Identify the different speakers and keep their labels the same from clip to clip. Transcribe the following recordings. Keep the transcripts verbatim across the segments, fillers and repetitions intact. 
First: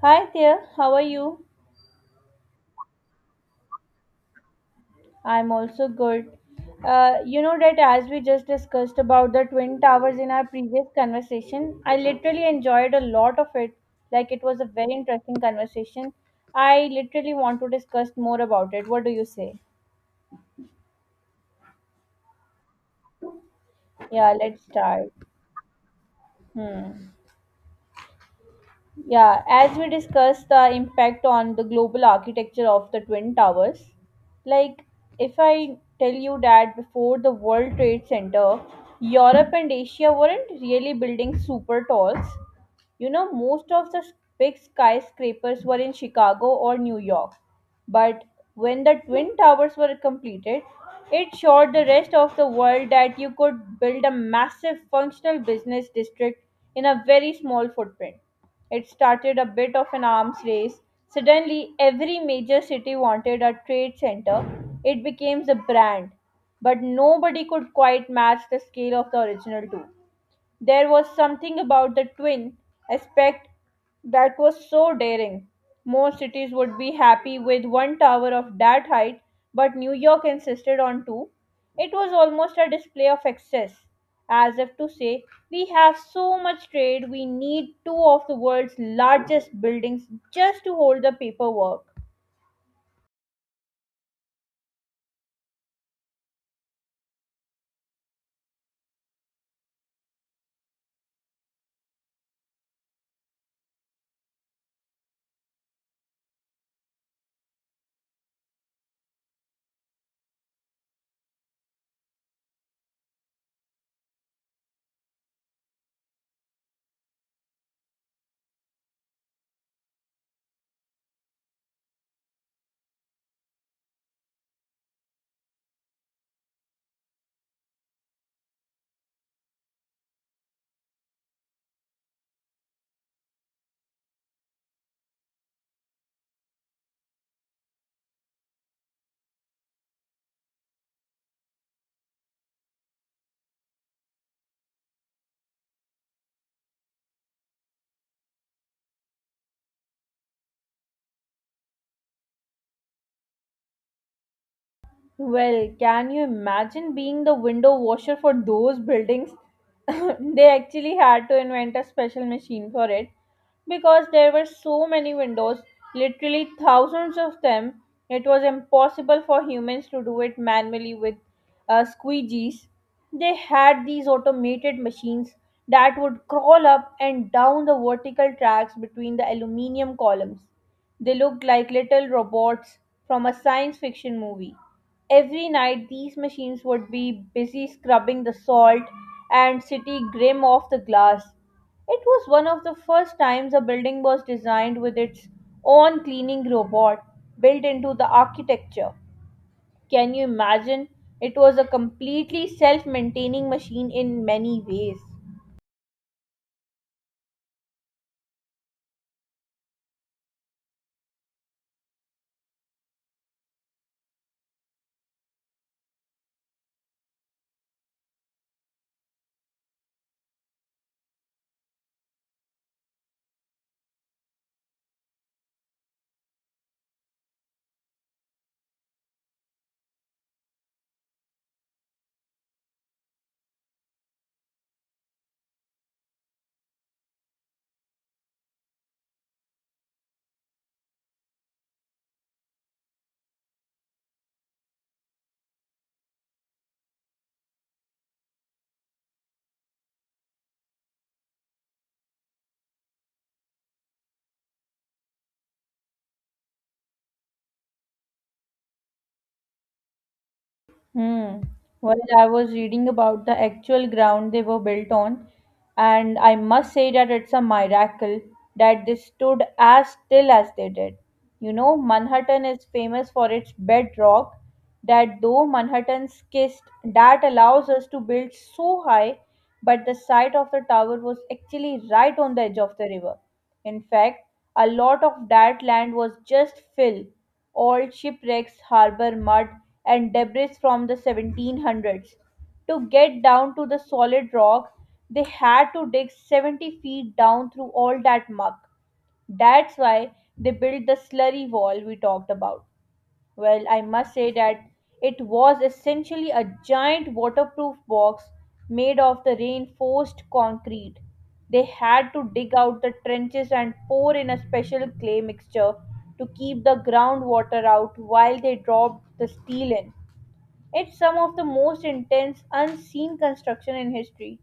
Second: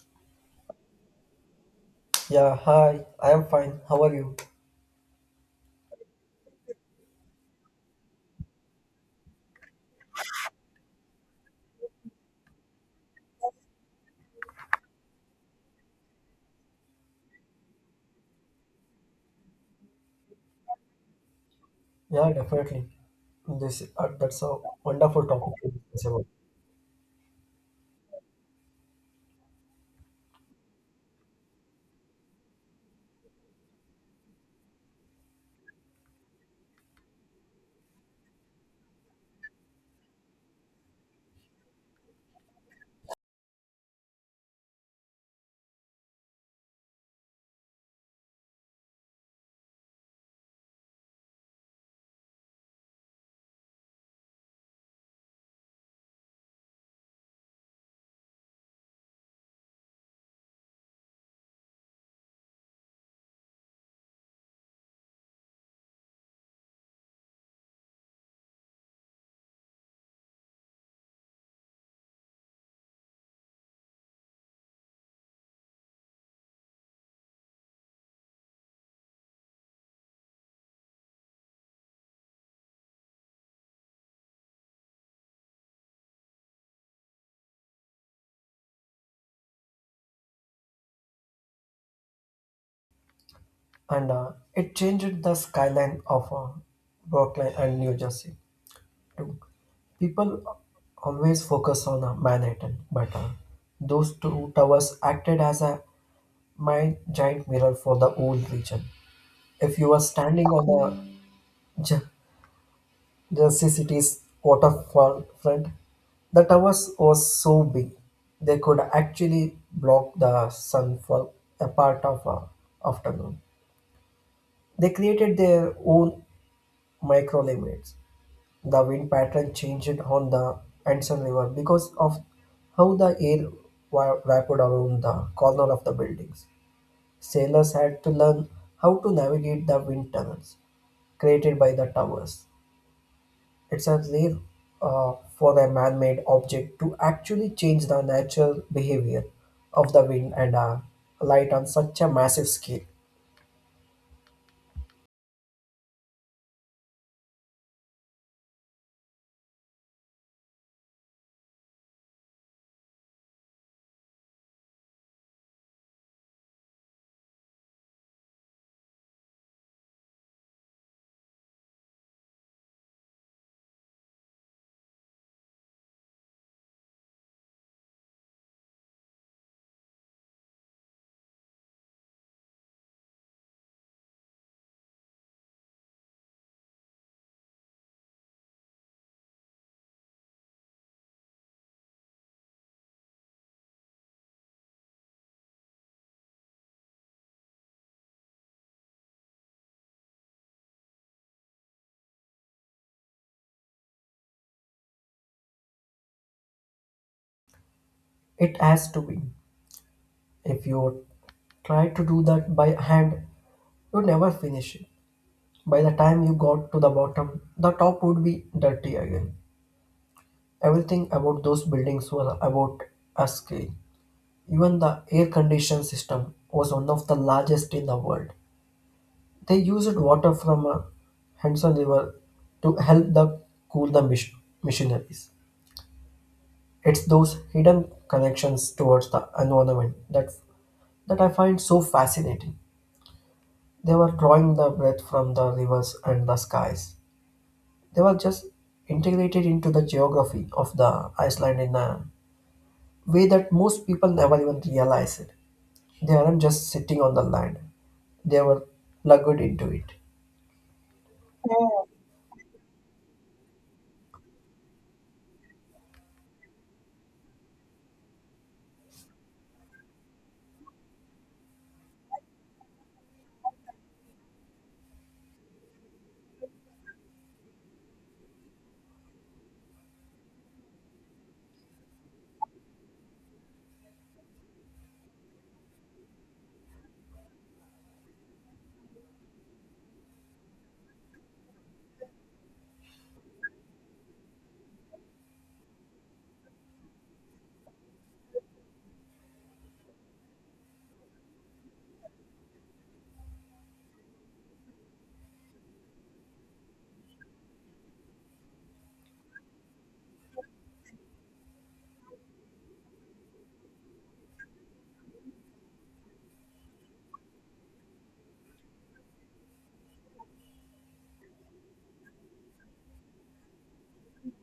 Speaker 1: Hi there, how are you?
Speaker 2: Yeah, hi. I am fine. How are you?
Speaker 1: I'm also good. Uh, you know that as we just discussed about the Twin Towers in our previous conversation, I literally enjoyed a lot of it. Like it was a very interesting conversation. I literally want to discuss more about it. What do you say?
Speaker 2: Yeah, definitely. This uh,
Speaker 1: Yeah,
Speaker 2: that's a
Speaker 1: let's start.
Speaker 2: wonderful topic to discuss about.
Speaker 1: Hmm. Yeah, as we discussed the impact on the global architecture of the Twin Towers, like if I tell you that before the World Trade Center, Europe and Asia weren't really building super talls. You know, most of the big skyscrapers were in Chicago or New York. But when the Twin Towers were completed, it showed the rest of the world that you could build a massive functional business district in a very small footprint. It started a bit of an arms race. Suddenly, every major city wanted a trade center. It became the brand, but nobody could quite match the scale of the original two. There was something about the twin aspect that was so daring. Most cities would be happy with one tower of that height, but New York insisted on two. It was almost a display of excess, as if to say, we have so much trade, we need two of the world's largest buildings just to hold the paperwork.
Speaker 2: And uh, it changed the skyline of uh, Brooklyn and New Jersey too. People always focus on uh, Manhattan, but uh, those two towers acted as a mind giant mirror for the whole region. If you were standing on the J- Jersey City's waterfall waterfront, the towers were so big they could actually block the sun for a part of a afternoon. They created their own microclimates. The wind pattern changed on the Hudson River because of how the air wa- wrapped around the corner of the buildings. Sailors had to learn how to navigate the wind tunnels created by the towers. It's as rare uh, for a man made object to actually change the natural behavior of the wind and uh, light on such a massive scale.
Speaker 1: Well, can you imagine being the window washer for those buildings? They actually had to invent a special machine for it because there were so many windows, literally thousands of them. It was impossible for humans to do it manually with uh, squeegees. They had these automated machines that would crawl up and down the vertical tracks between the aluminium columns. They looked like little robots from a science fiction movie. Every night, these machines would be busy scrubbing the salt and city grim off the glass. It was one of the first times a building was designed with its own cleaning robot built into the architecture. Can you imagine? It was a completely self maintaining machine in many ways.
Speaker 2: It has to be. If you try to do that by hand, you never finish it. By the time you got to the bottom, the top would be dirty again. Everything about those buildings was about a scale. Even the air conditioned system was one of the largest in the world. They used water from a Hudson River to help the cool the mis- missionaries. It's those hidden connections towards the environment that that I find so fascinating. They were drawing the breath from the rivers and the skies. They were just integrated into the geography of the Iceland in a way that most people never even realize it. They aren't just sitting on the land; they were plugged into it.
Speaker 1: Hmm. Well, I was reading about the actual ground they were built on, and I must say that it's a miracle that they stood as still as they did. You know, Manhattan is famous for its bedrock, that though Manhattan's kissed, that allows us to build so high, but the site of the tower was actually right on the edge of the river. In fact, a lot of that land was just fill, old shipwrecks, harbour mud, and debris from the seventeen hundreds. To get down to the solid rock, they had to dig seventy feet down through all that muck. That's why they built the slurry wall we talked about. Well, I must say that it was essentially a giant waterproof box made of the reinforced concrete. They had to dig out the trenches and pour in a special clay mixture to keep the groundwater out while they dropped the steel in. It's some of the most intense unseen construction in history.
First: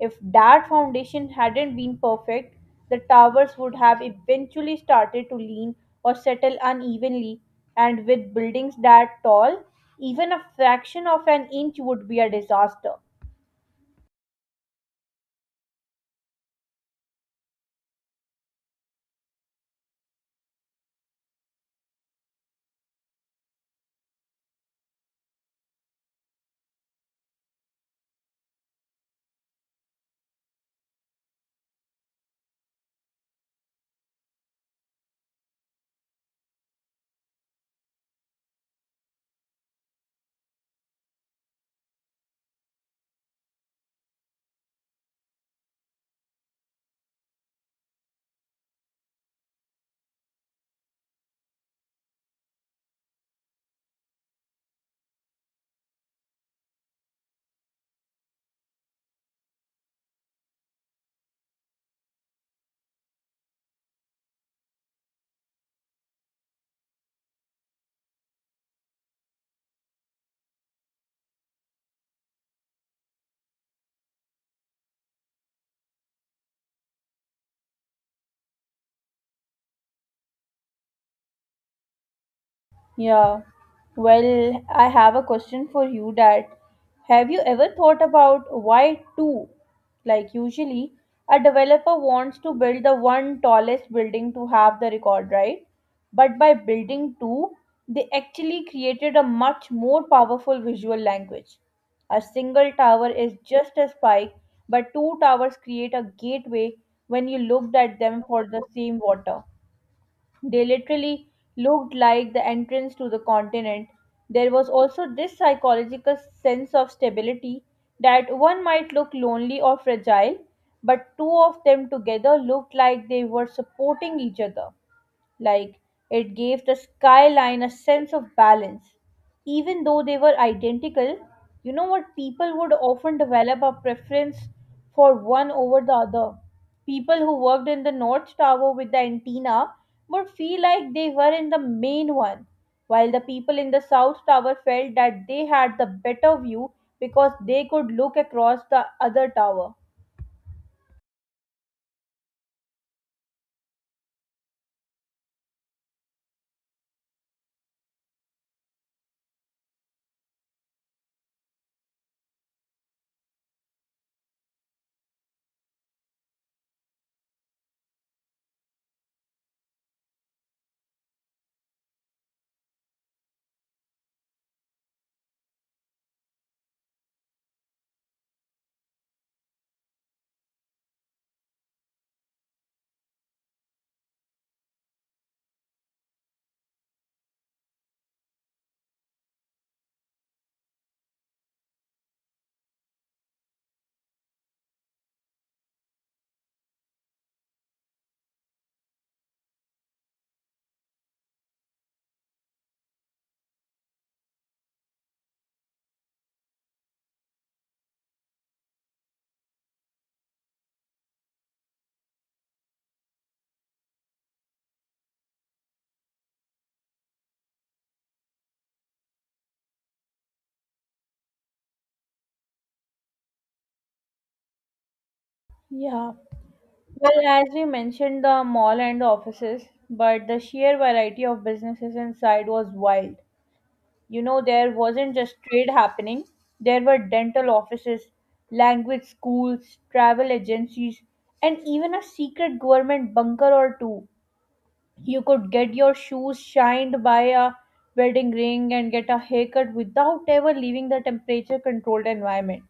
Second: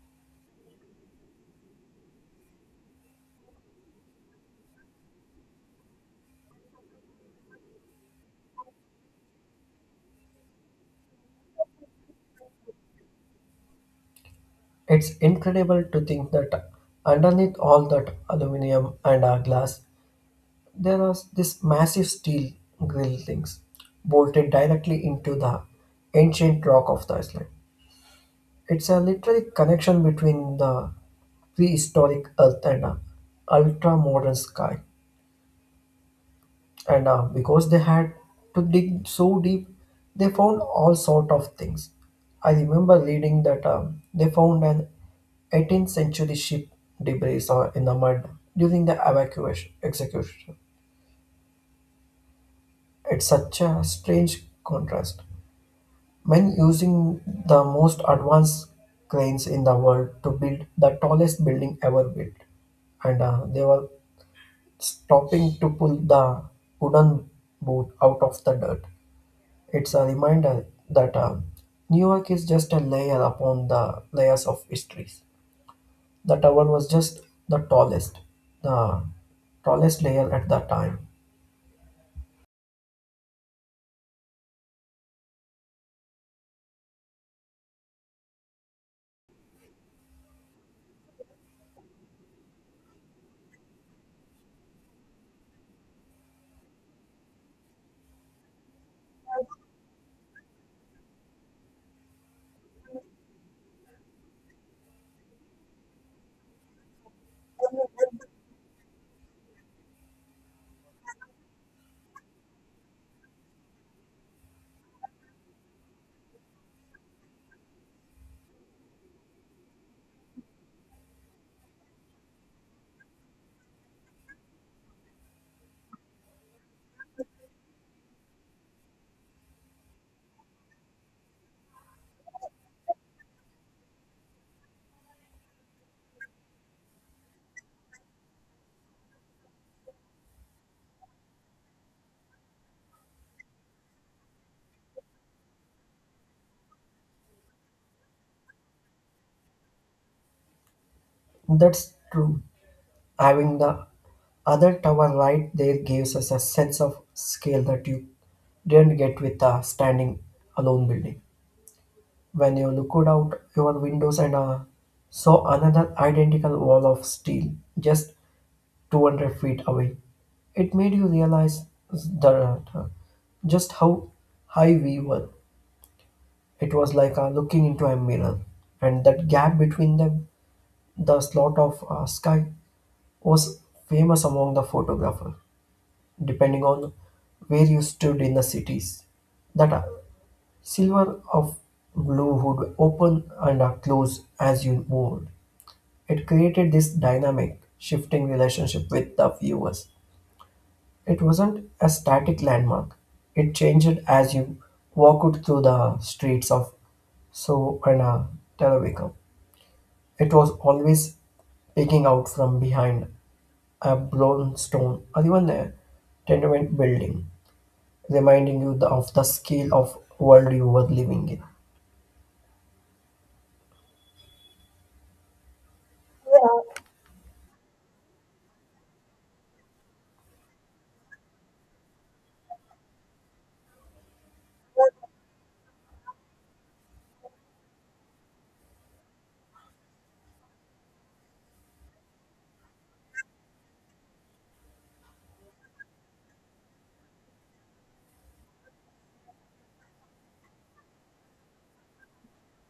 Speaker 1: If that foundation hadn't been perfect, the towers would have eventually started to lean or settle unevenly, and with buildings that tall, even a fraction of an inch would be a disaster.
Speaker 2: It's incredible to think that underneath all that aluminum and uh, glass, there are this massive steel grill things bolted directly into the ancient rock of the Iceland. It's a literally connection between the prehistoric earth and a ultra modern sky. and uh, because they had to dig so deep, they found all sort of things. I remember reading that um, they found an eighteenth century ship debris uh, in the mud during the evacuation execution. It's such a strange contrast, men using the most advanced cranes in the world to build the tallest building ever built, and uh, they were stopping to pull the wooden boat out of the dirt. It's a reminder that uh, New York is just a layer upon the layers of histories. The tower was just the tallest, the tallest layer at the time.
Speaker 1: Yeah. Well, I have a question for you that have you ever thought about why two? Like usually a developer wants to build the one tallest building to have the record, right? But by building two, they actually created a much more powerful visual language. A single tower is just a spike, but two towers create a gateway when you looked at them for the same water. They literally looked like the entrance to the continent. There was also this psychological sense of stability that one might look lonely or fragile, but two of them together looked like they were supporting each other. Like, it gave the skyline a sense of balance. Even though they were identical, you know what? People would often develop a preference for one over the other. People who worked in the North Tower with the antenna would feel like they were in the main one, while the people in the South Tower felt that they had the better view because they could look across the other tower.
Speaker 2: That's true. Having the other tower right there gives us a sense of scale that you didn't get with a standing alone building. When you looked out your windows and uh, saw another identical wall of steel just two hundred feet away. It made you realize the uh, just how high we were. It was like uh, looking into a mirror, and that gap between them, the slot of uh, sky, was famous among the photographer, depending on where you stood in the cities. That uh, silver of blue would open and uh, close as you moved. It created this dynamic, shifting relationship with the viewers. It wasn't a static landmark, it changed as you walked through the streets of so and uh, Televico. It was always peeking out from behind a blown stone or even a tenement building, reminding you the- of the scale of world you were living in.
Speaker 1: Yeah. Well, as we mentioned, the mall and the offices, but the sheer variety of businesses inside was wild. You know, there wasn't just trade happening, there were dental offices, language schools, travel agencies, and even a secret government bunker or two. You could get your shoes shined by a wedding ring and get a haircut without ever leaving the temperature controlled environment.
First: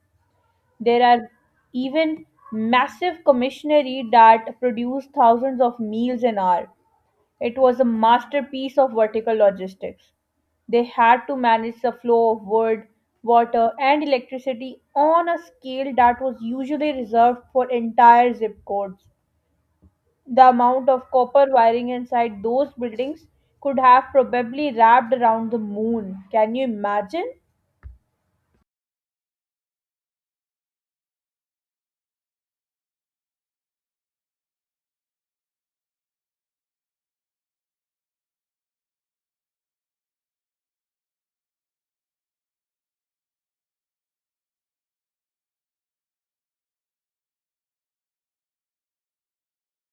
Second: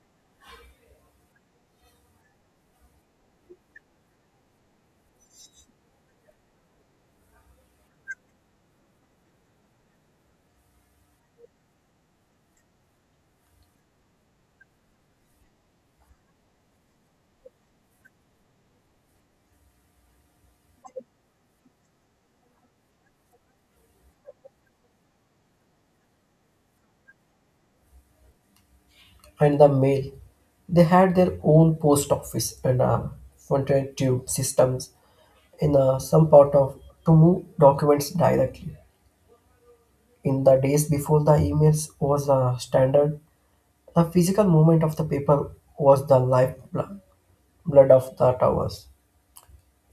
Speaker 1: There are even massive commissionery that produced thousands of meals an hour. It was a masterpiece of vertical logistics. They had to manage the flow of wood, water, and electricity on a scale that was usually reserved for entire zip codes. The amount of copper wiring inside those buildings could have probably wrapped around the moon. Can you imagine?
Speaker 2: And the mail, they had their own post office and uh, front tube systems in uh, some part of to move documents directly. In the days before the emails was the standard, the physical movement of the paper was the lifeblood blood of the towers.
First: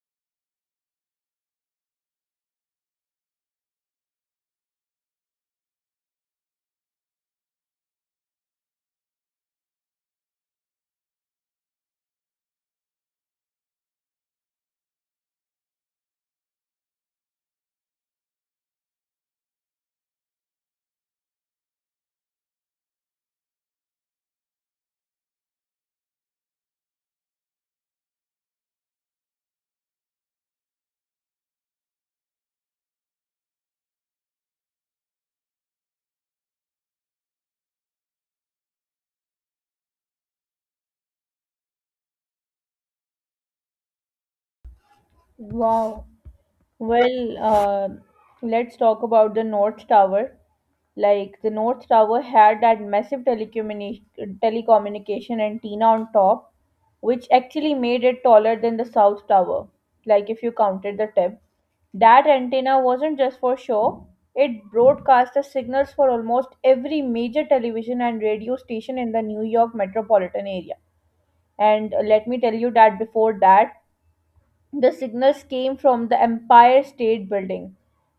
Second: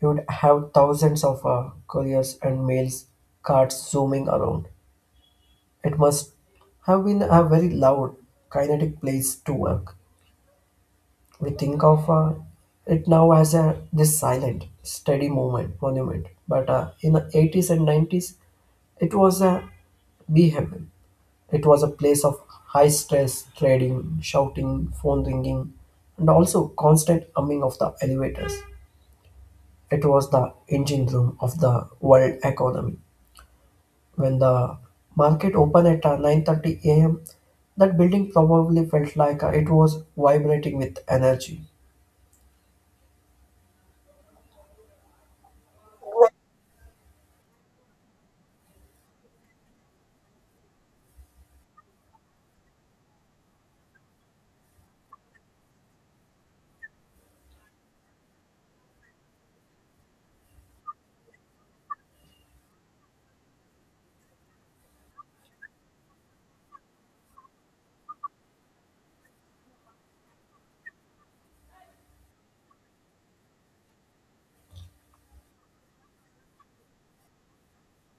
Speaker 2: You would have thousands of uh, couriers and mails carts zooming around. It must have been a very loud, kinetic place to work. We think of uh, it now as a this silent, steady movement monument, but uh, in the eighties and nineties, it was a behemoth. It was a place of high stress, trading, shouting, phone ringing, and also constant humming of the elevators. It was the engine room of the world economy. When the market opened at uh, nine thirty a m, that building probably felt like uh, it was vibrating with energy.
Speaker 1: Wow. Well, uh, let's talk about the North Tower. Like the North Tower had that massive telecommuni- telecommunication antenna on top, which actually made it taller than the South Tower. Like if you counted the tip, that antenna wasn't just for show; it broadcast the signals for almost every major television and radio station in the New York metropolitan area. And uh, let me tell you that before that the signals came from the Empire State Building,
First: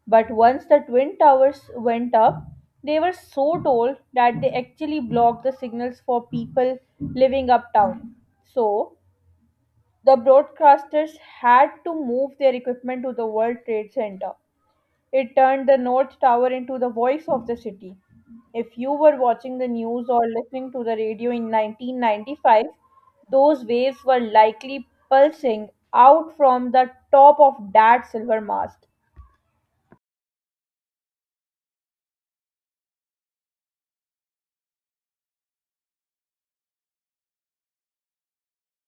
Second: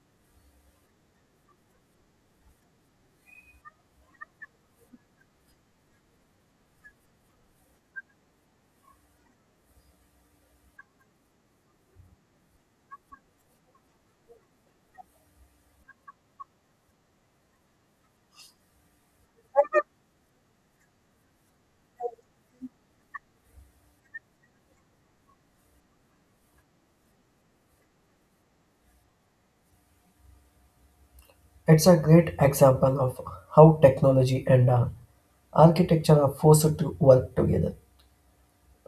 Speaker 1: but once the Twin Towers went up, they were so tall that they actually blocked the signals for people living uptown. So, the broadcasters had to move their equipment to the World Trade Center. It turned the North Tower into the voice of the city. If you were watching the news or listening to the radio in nineteen ninety-five, those waves were likely pulsing out from the top of that silver mast.
Speaker 2: It's a great example of how technology and uh, architecture are forced to work together.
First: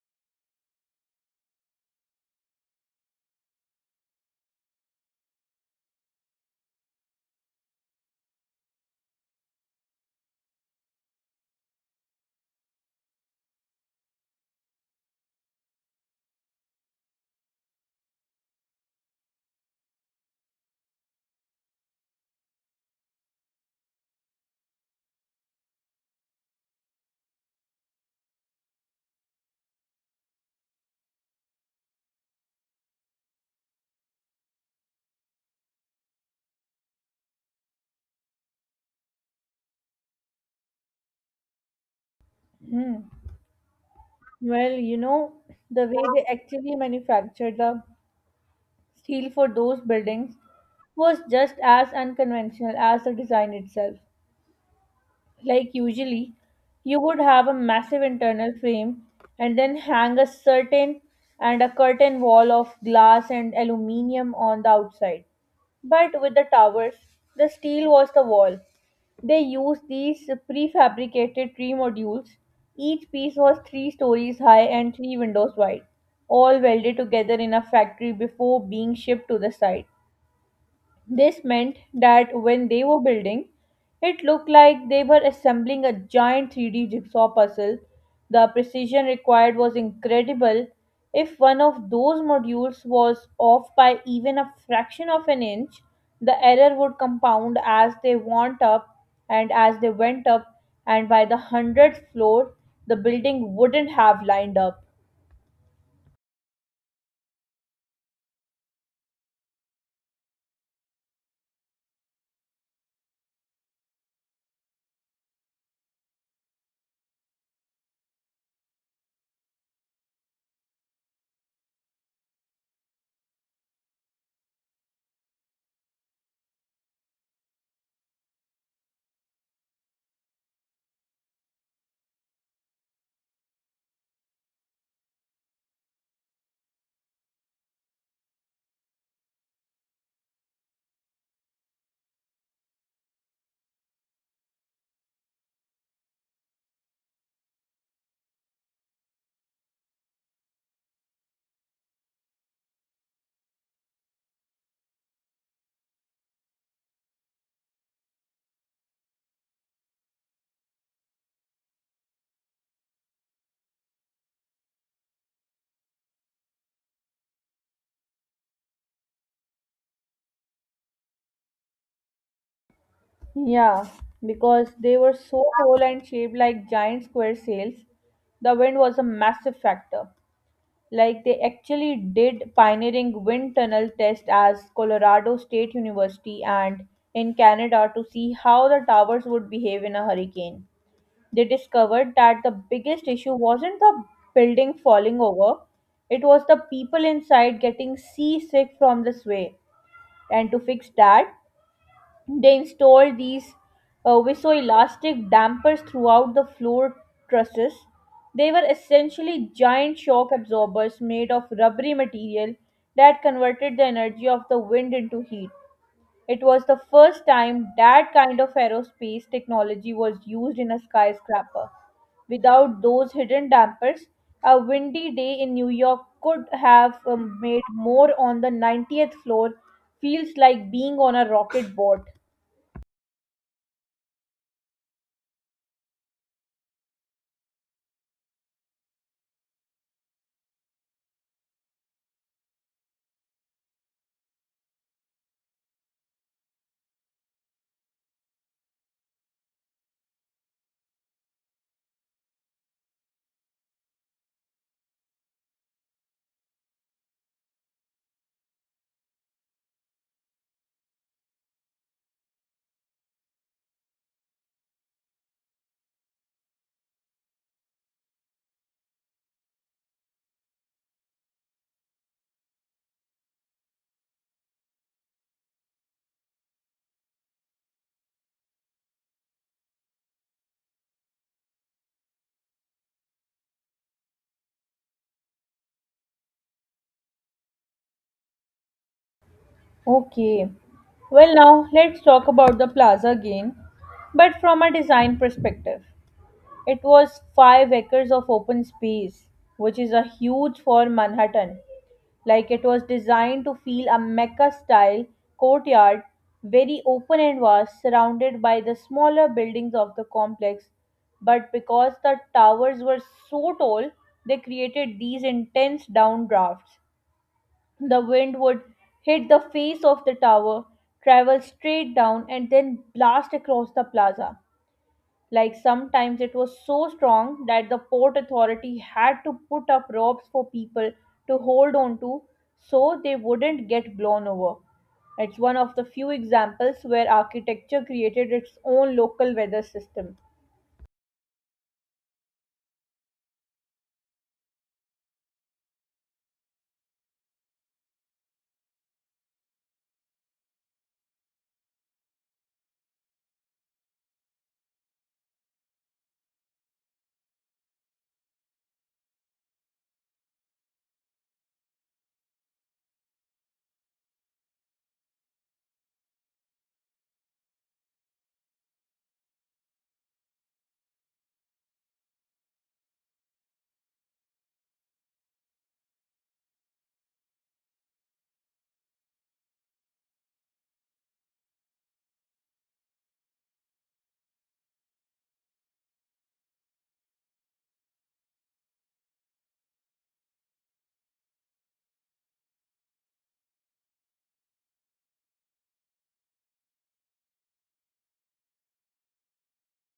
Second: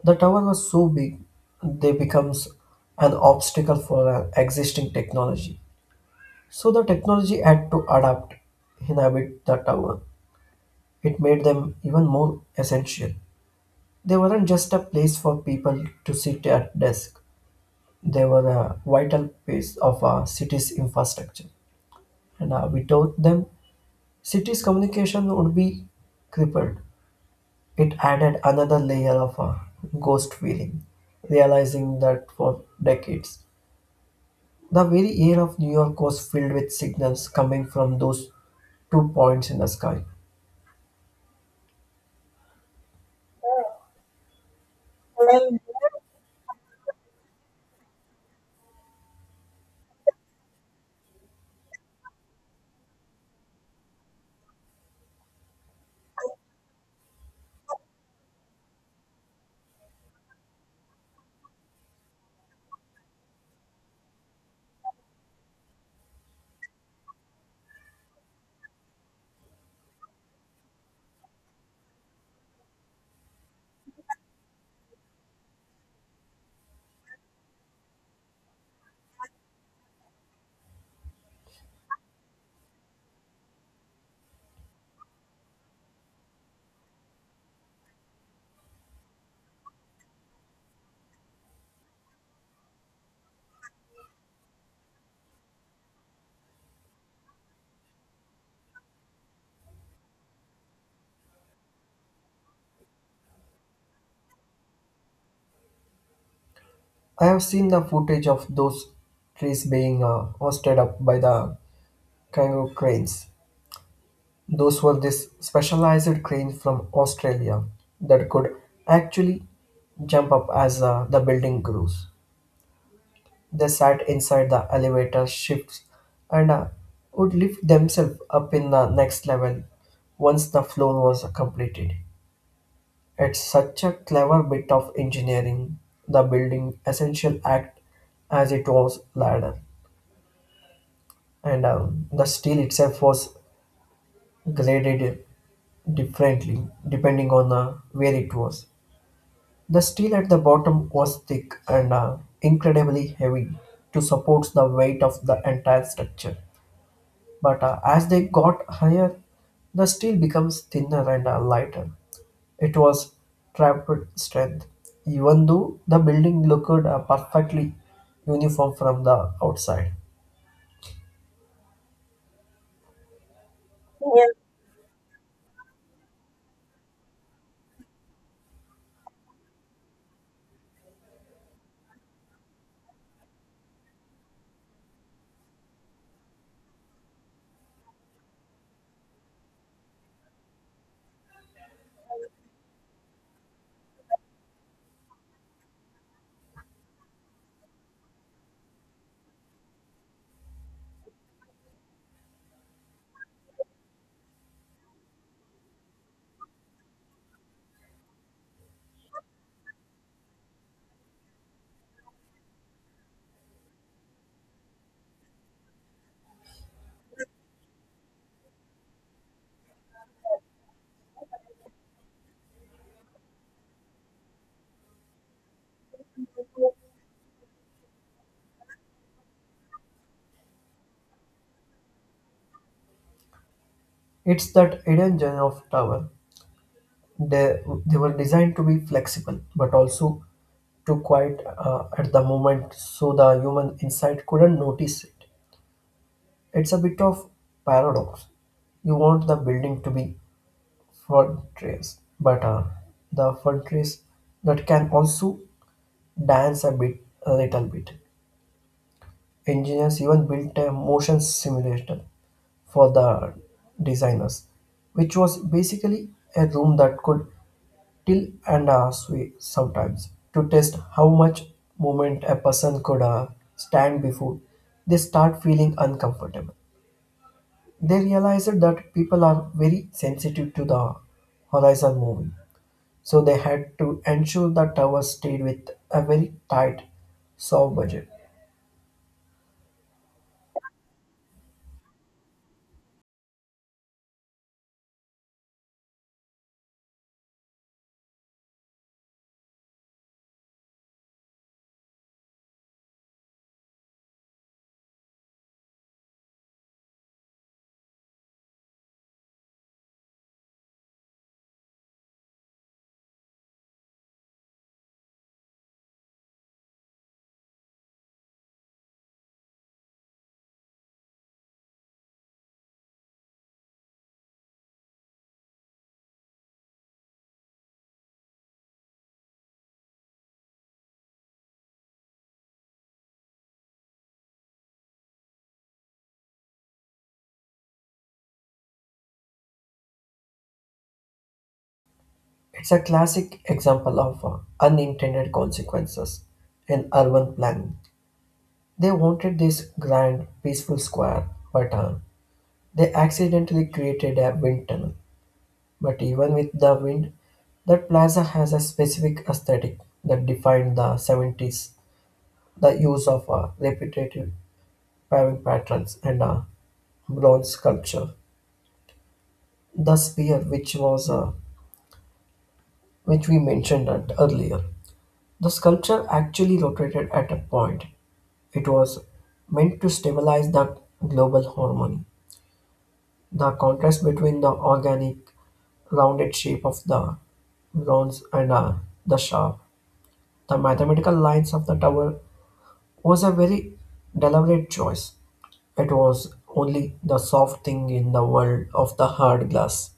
Speaker 2: The tower was so big they becomes an obstacle for an existing technology. So the technology had to adapt, inhabit the tower. It made them even more essential. They weren't just a place for people to sit at desk. They were a vital piece of a city's infrastructure. And uh, without them, city's communication would be crippled. It added another layer of a ghost feeling, realizing that for decades the very air of New York was filled with signals coming from those two points in the sky.
Speaker 1: Hmm. Well, you know, the way they actually manufactured the steel for those buildings was just as unconventional as the design itself. Like usually you would have a massive internal frame and then hang a certain and a curtain wall of glass and aluminium on the outside, but with the towers the steel was the wall. They used these prefabricated tree modules. Each piece was three stories high and three windows wide, all welded together in a factory before being shipped to the site. This meant that when they were building, it looked like they were assembling a giant three D jigsaw puzzle. The precision required was incredible. If one of those modules was off by even a fraction of an inch, the error would compound as they went up and as they went up, and by the hundredth floor, the building wouldn't have lined up.
Speaker 2: I have seen the footage of those trees being uh, hoisted up by the kangaroo cranes. Those were these specialized cranes from Australia that could actually jump up as uh, the building grows. They sat inside the elevator shifts and uh, would lift themselves up in the next level once the floor was completed. It's such a clever bit of engineering, the building essential act as it was ladder, and um, the steel itself was graded differently depending on uh, where it was. The steel at the bottom was thick and uh, incredibly heavy to support the weight of the entire structure. But uh, as they got higher, the steel becomes thinner and uh, lighter. It was trapped strength, even though the building looked uh, perfectly uniform from the outside.
Speaker 1: Yeah, because they were so tall and shaped like giant square sails, the wind was a massive factor. Like they actually did pioneering wind tunnel test as Colorado State University and in Canada to see how the towers would behave in a hurricane. They discovered that the biggest issue wasn't the building falling over, it was the people inside getting seasick from the sway. And to fix that, they installed these uh, viscoelastic dampers throughout the floor trusses. They were essentially giant shock absorbers made of rubbery material that converted the energy of the wind into heat. It was the first time that kind of aerospace technology was used in a skyscraper. Without those hidden dampers, a windy day in New York could have um, made more on the ninetieth floor feels like being on a rocket boat.
Speaker 2: It's that hidden gem of tower. They, they were designed to be flexible, but also too quiet uh, at the moment, so the human inside couldn't notice it. It's a bit of paradox. You want the building to be Fortress, but uh, the fortress that can also dance a bit, a little bit. Engineers even built a motion simulator for the designers, which was basically a room that could tilt and uh, sway sometimes to test how much movement a person could uh, stand before they start feeling uncomfortable. They realized that people are very sensitive to the horizon moving. So they had to ensure the tower stayed with a very tight, soft budget.
Speaker 1: Okay. Well, now let's talk about the plaza again, but from a design perspective. It was five acres of open space, which is a huge for Manhattan. Like it was designed to feel a Mecca style courtyard, very open and vast, surrounded by the smaller buildings of the complex. But because the towers were so tall, they created these intense downdrafts. The wind would hit the face of the tower, travel straight down, and then blast across the plaza. Like sometimes it was so strong that the port authority had to put up ropes for people to hold on to so they wouldn't get blown over. It's one of the few examples where architecture created its own local weather system.
Speaker 2: It's a classic example of uh, unintended consequences in urban planning. They wanted this grand, peaceful square, but uh, they accidentally created a wind tunnel. But even with the wind, that plaza has a specific aesthetic that defined the seventies. The use of uh, repetitive paving patterns and uh, bronze sculpture. The sphere, which was uh, which we mentioned at earlier. The sculpture actually rotated at a point. It was meant to stabilize the global harmony. The contrast between the organic, rounded shape of the bronze and uh, the sharp, the mathematical lines of the tower was a very deliberate choice. It was only the soft thing in the world of the hard glass.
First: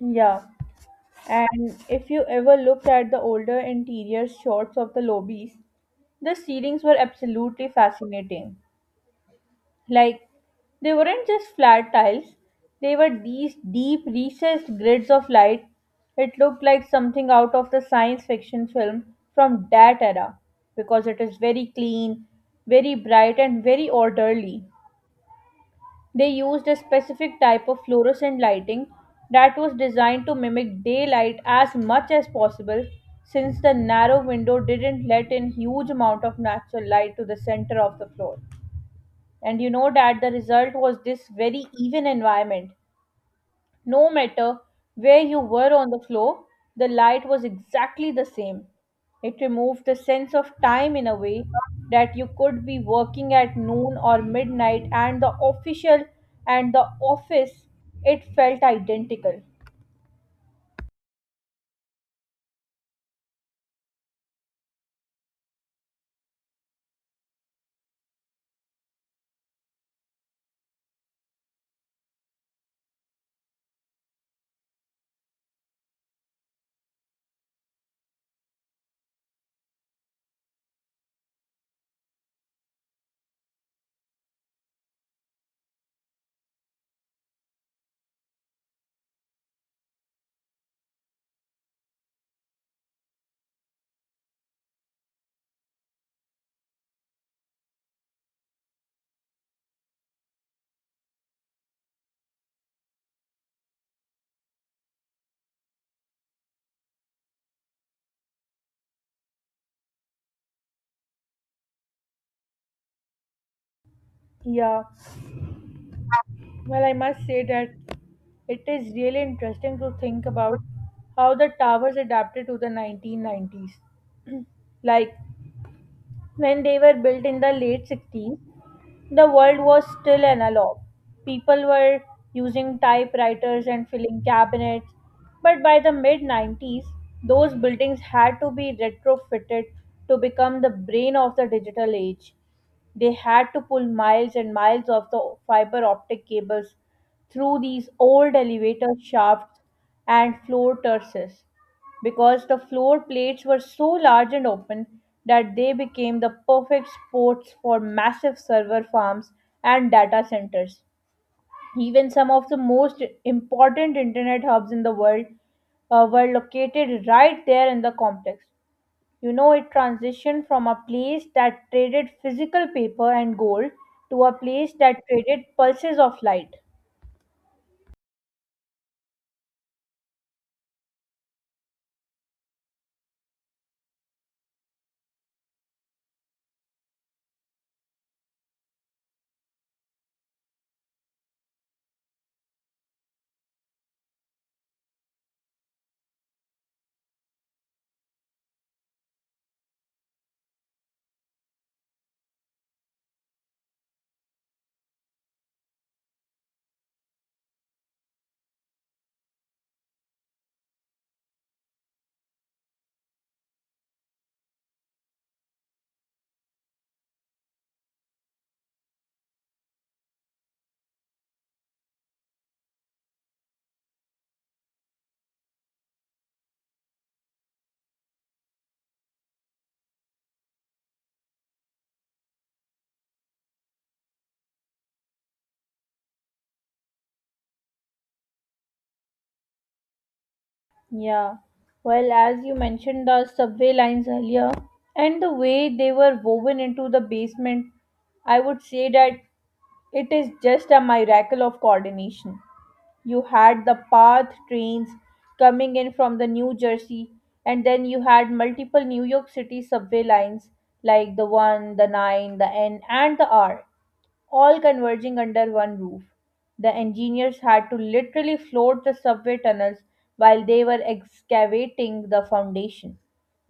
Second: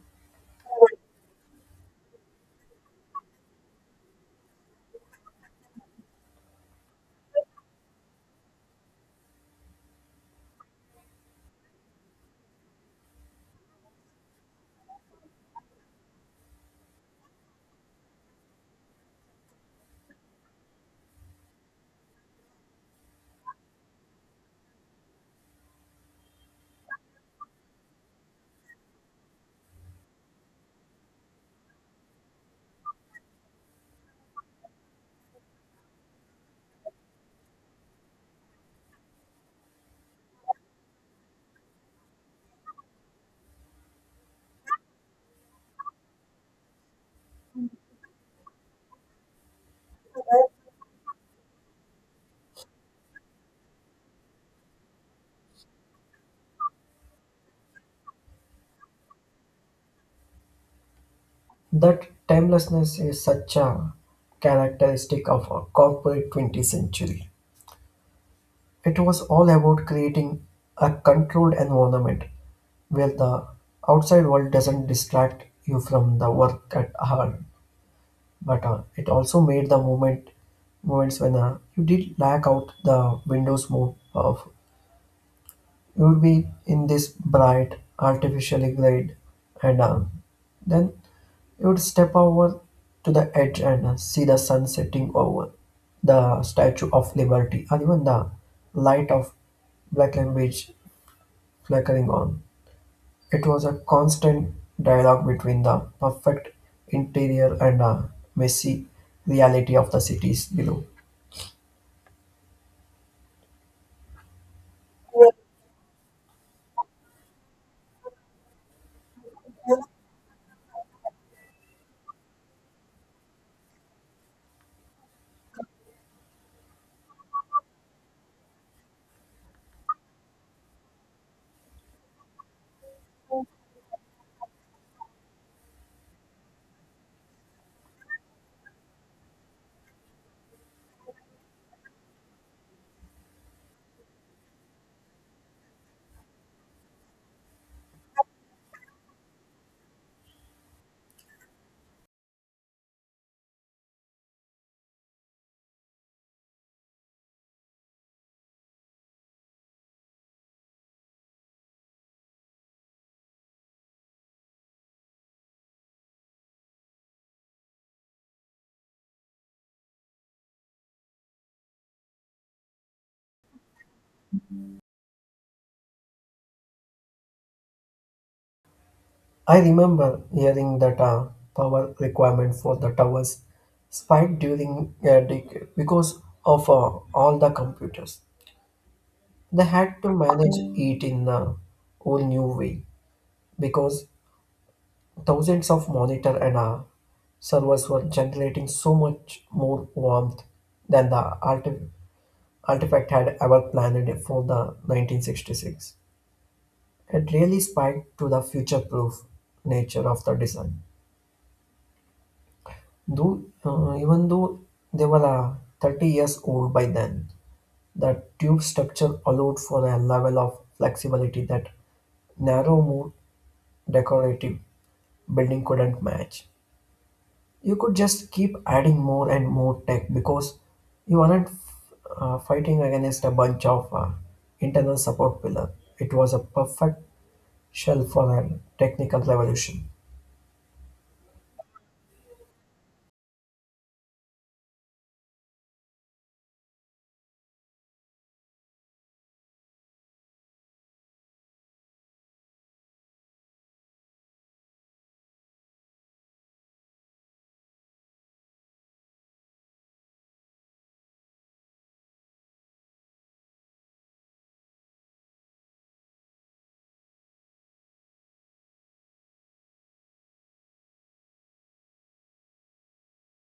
Speaker 1: Yeah, and if you ever looked at the older interior shots of the lobbies, the ceilings were absolutely fascinating. Like, they weren't just flat tiles, they were these deep, recessed grids of light. It looked like something out of the science fiction film from that era because it is very clean, very bright, and very orderly. They used a specific type of fluorescent lighting that was designed to mimic daylight as much as possible since the narrow window didn't let in huge amount of natural light to the center of the floor. And you know that the result was this very even environment no matter where you were on the floor, the light was exactly the same. It removed the sense of time in a way that you could be working at noon or midnight, and the official and the office, it felt identical.
Speaker 2: That timelessness is such a characteristic of a corporate twentieth century. It was all about creating a controlled environment where the outside world doesn't distract you from the work at hand. But uh, it also made the moment moments when uh, you did lack out the windows more powerful. You would be in this bright, artificially great, and uh, then you would step over to the edge and uh, see the sun setting over the Statue of Liberty, or even the light of Black Beach flickering on. It was a constant dialogue between the perfect interior and a messy reality of the cities below.
Speaker 1: Yeah, well, I must say that it is really interesting to think about how the towers adapted to the nineteen nineties. Like when they were built in the late sixties, the world was still analog. People were using typewriters and filling cabinets. But by the mid nineties, those buildings had to be retrofitted to become the brain of the digital age. They had to pull miles and miles of the fiber optic cables through these old elevator shafts and floor terraces because the floor plates were so large and open that they became the perfect spots for massive server farms and data centers. Even some of the most important internet hubs in the world uh, were located right there in the complex. You know, it transitioned from a place that traded physical paper and gold to a place that traded pulses of light.
Speaker 2: I remember hearing that uh, power requirement for the towers spiked during a decade because of uh, all the computers. They had to manage it in a whole new way because thousands of monitor and uh, servers were generating so much more warmth than the alter- Artifact had ever planned for the nineteen sixty-six. It really spiked to the future-proof nature of the design. Though, uh, even though they were uh, thirty years old by then, the tube structure allowed for a level of flexibility that narrow, more decorative building couldn't match. You could just keep adding more and more tech because you aren't uh, fighting against a bunch of uh, internal support pillar. It was a perfect shell for a technical revolution.
Speaker 1: Yeah. Well, as you mentioned the subway lines earlier and the way they were woven into the basement, I would say that it is just a miracle of coordination. You had the path trains coming in from the New Jersey, and then you had multiple New York City subway lines like the one, the nine, the N, and the R, all converging under one roof. The engineers had to literally float the subway tunnels while they were excavating the foundation.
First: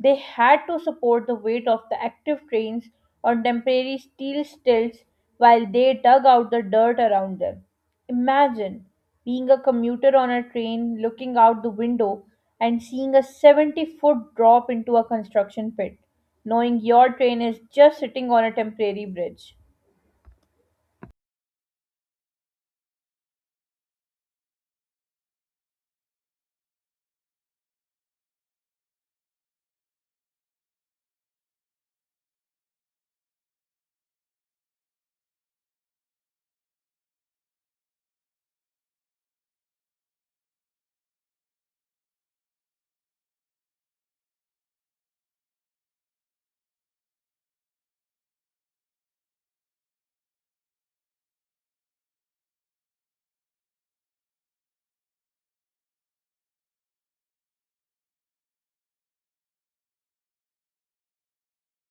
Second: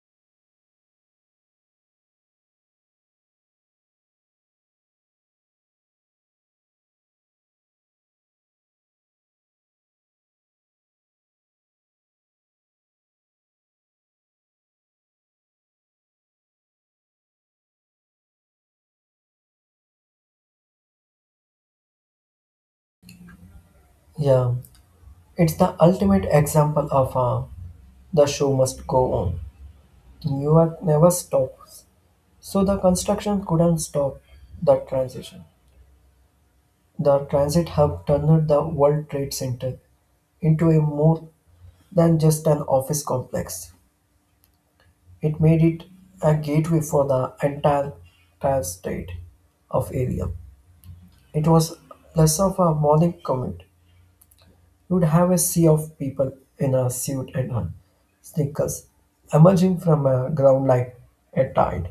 Speaker 1: They had to support the weight of the active trains on temporary steel stilts while they dug out the dirt around them. Imagine being a commuter on a train, looking out the window and seeing a seventy foot drop into a construction pit, knowing your train is just sitting on a temporary bridge.
Speaker 2: Yeah, it's the ultimate example of uh, the show must go on. New York never stops. So the construction couldn't stop the transition. The transit hub turned the World Trade Center into a more than just an office complex. It made it a gateway for the entire, entire state of area. It was less of a morning commute. You'd have a sea of people in a suit and a sneakers emerging from a ground like a tide.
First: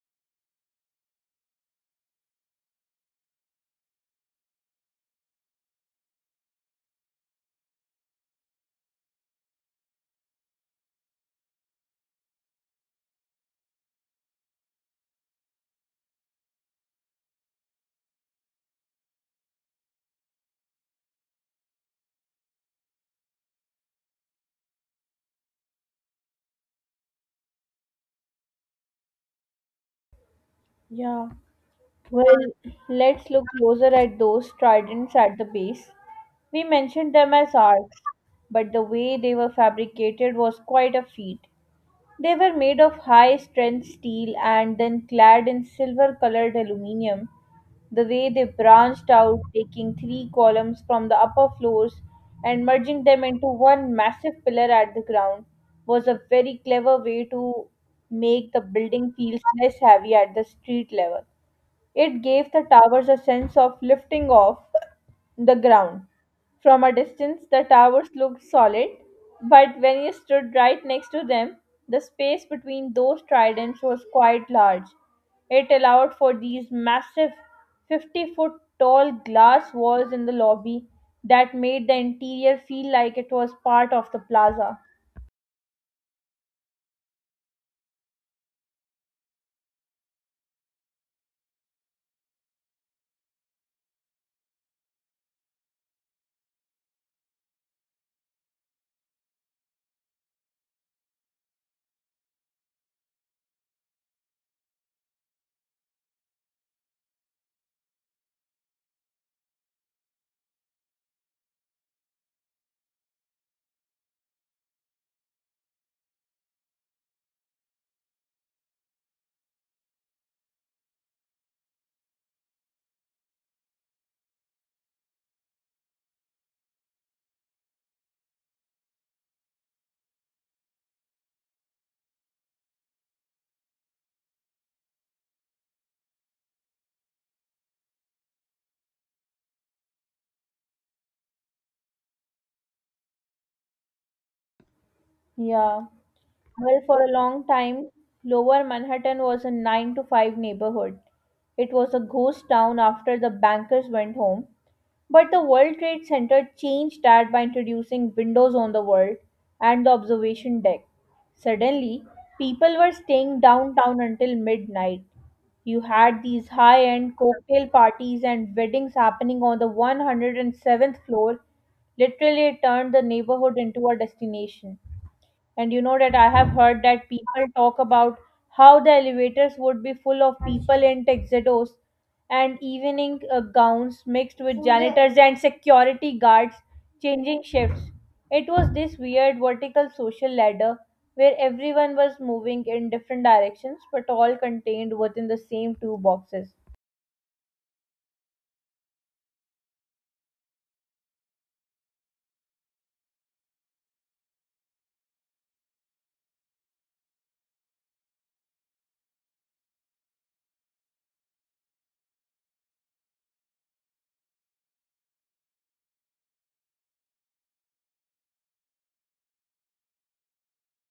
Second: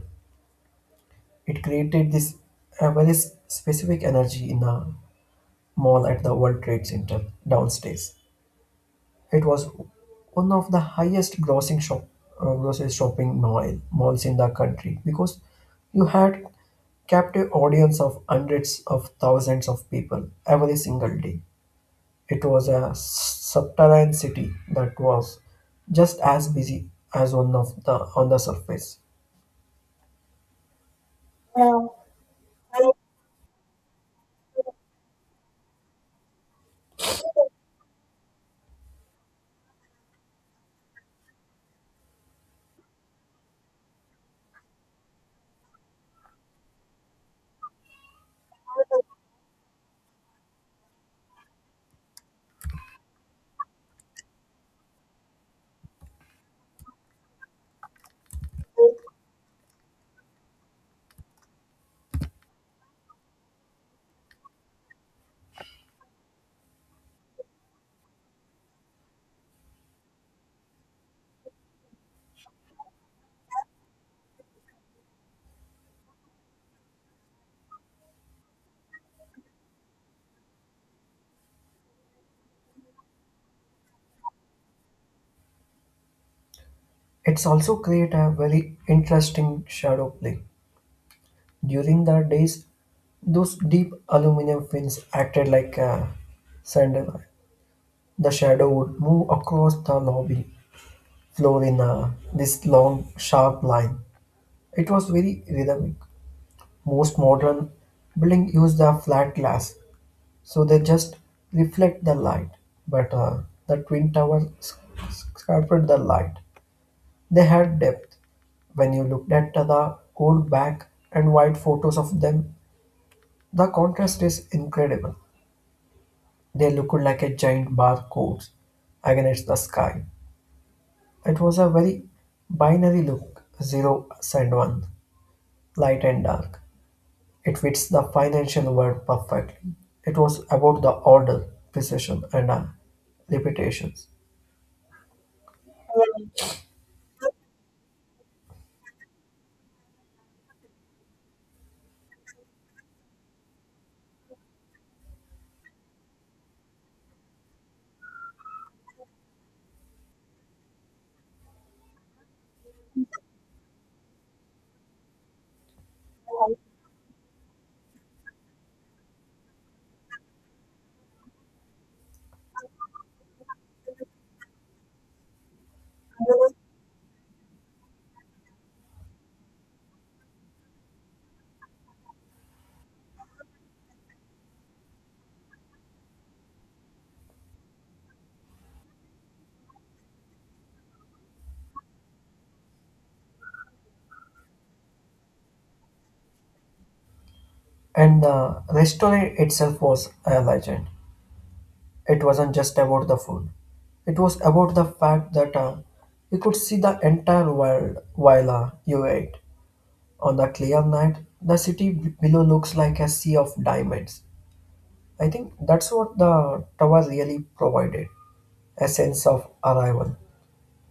Speaker 2: It created this a very s- specific energy in a mall at the World Trade Center downstairs. It was one of the highest grossing shop uh, grocery shopping mall, malls in the country because you had captive audience of hundreds of thousands of people every single day. It was a subterranean city that was just as busy as one of the on the surface.
Speaker 1: Yeah. Well, let's look closer at those tridents at the base. We mentioned them as arcs, but the way they were fabricated was quite a feat. They were made of high strength steel and then clad in silver colored aluminium. The way they branched out, taking three columns from the upper floors and merging them into one massive pillar at the ground, was a very clever way to make the building feel less heavy at the street level. It gave the towers a sense of lifting off the ground. From a distance, the towers looked solid, but when you stood right next to them, the space between those tridents was quite large. It allowed for these massive fifty foot tall glass walls in the lobby that made the interior feel like it was part of the plaza.
Speaker 2: It's also create a very interesting shadow play. During the days, those deep aluminum fins acted like a sandal. The shadow would move across the lobby floor in a, this long, sharp line. It was very rhythmic. Most modern buildings use the flat glass, so they just reflect the light. But uh, the twin towers sc- sc- sculpted the light. They had depth. When you looked at the old black and white photos of them, the contrast is incredible. They look like a giant barcodes against the sky. It was a very binary look, zero and one, light and dark. It fits the financial word perfectly. It was about the order, precision, and uh, reputations.
Speaker 1: Yeah. Well, for a long time, Lower Manhattan was a nine to five neighborhood. It was a ghost town after the bankers went home. But the World Trade Center changed that by introducing windows on the world and the observation deck. Suddenly, people were staying downtown until midnight. You had these high end cocktail parties and weddings happening on the one hundred seventh floor. Literally, it turned the neighborhood into a destination. And you know that I have heard that people talk about how the elevators would be full of people in tuxedos and evening uh, gowns, mixed with janitors and security guards changing shifts. It was this weird vertical social ladder where everyone was moving in different directions but all contained within the same two boxes.
Speaker 2: And the restaurant itself was a legend. It wasn't just about the food. It was about the fact that uh, you could see the entire world while uh, you ate. On a clear night, the city b- below looks like a sea of diamonds. I think that's what the tower really provided a sense of arrival.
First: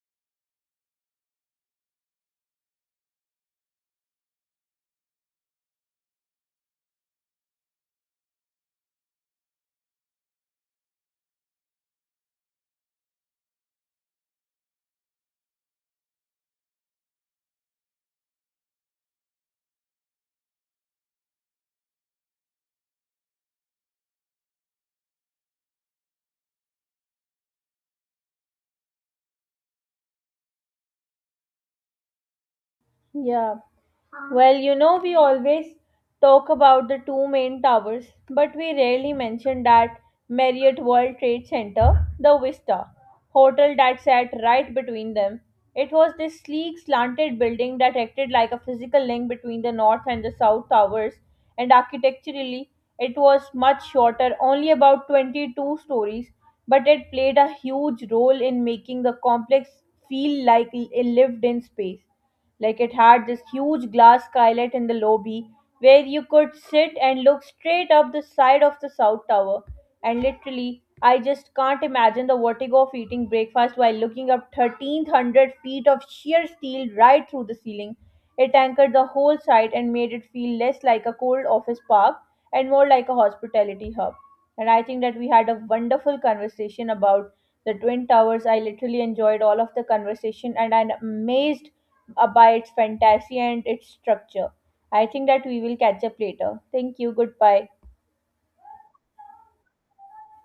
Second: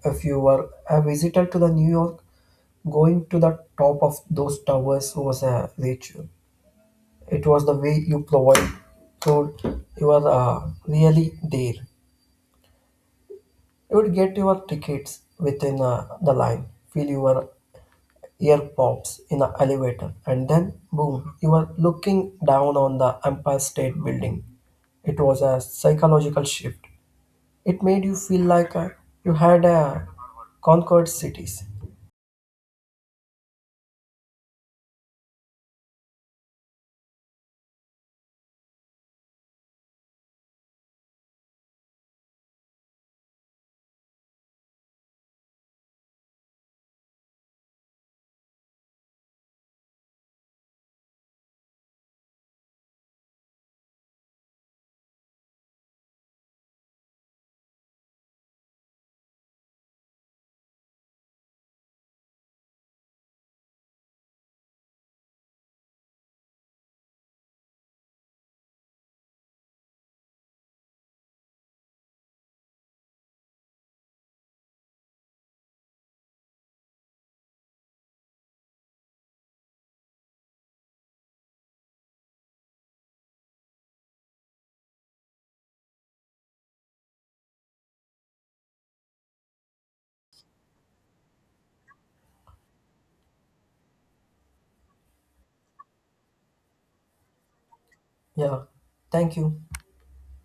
Speaker 2: If you were a visitor to the New York, going to the top of those towers was a ritual. It was the way you provide told you were uh, really there. You would get your tickets within uh, the line, feel your ear pops in the elevator, and then boom, you were looking down on the Empire State Building. It was a psychological shift. It made you feel like uh, you had uh, conquered cities.
Speaker 1: Yeah. Well, you know, we always talk about the two main towers, but we rarely mention that Marriott World Trade Center, the Vista, hotel that sat right between them. It was this sleek, slanted building that acted like a physical link between the north and the south towers, and architecturally, it was much shorter, only about twenty-two stories, but it played a huge role in making the complex feel like a lived in space. Like, it had this huge glass skylight in the lobby where you could sit and look straight up the side of the South Tower. And literally, I just can't imagine the vertigo of eating breakfast while looking up thirteen hundred feet of sheer steel right through the ceiling. It anchored the whole site and made it feel less like a cold office park and more like a hospitality hub. And I think that we had a wonderful conversation about the Twin Towers. I literally enjoyed all of the conversation, and I'm amazed uh, by its fantasy and its structure. I think that we will catch up later. Thank you. Goodbye.
Speaker 2: Yeah, thank you.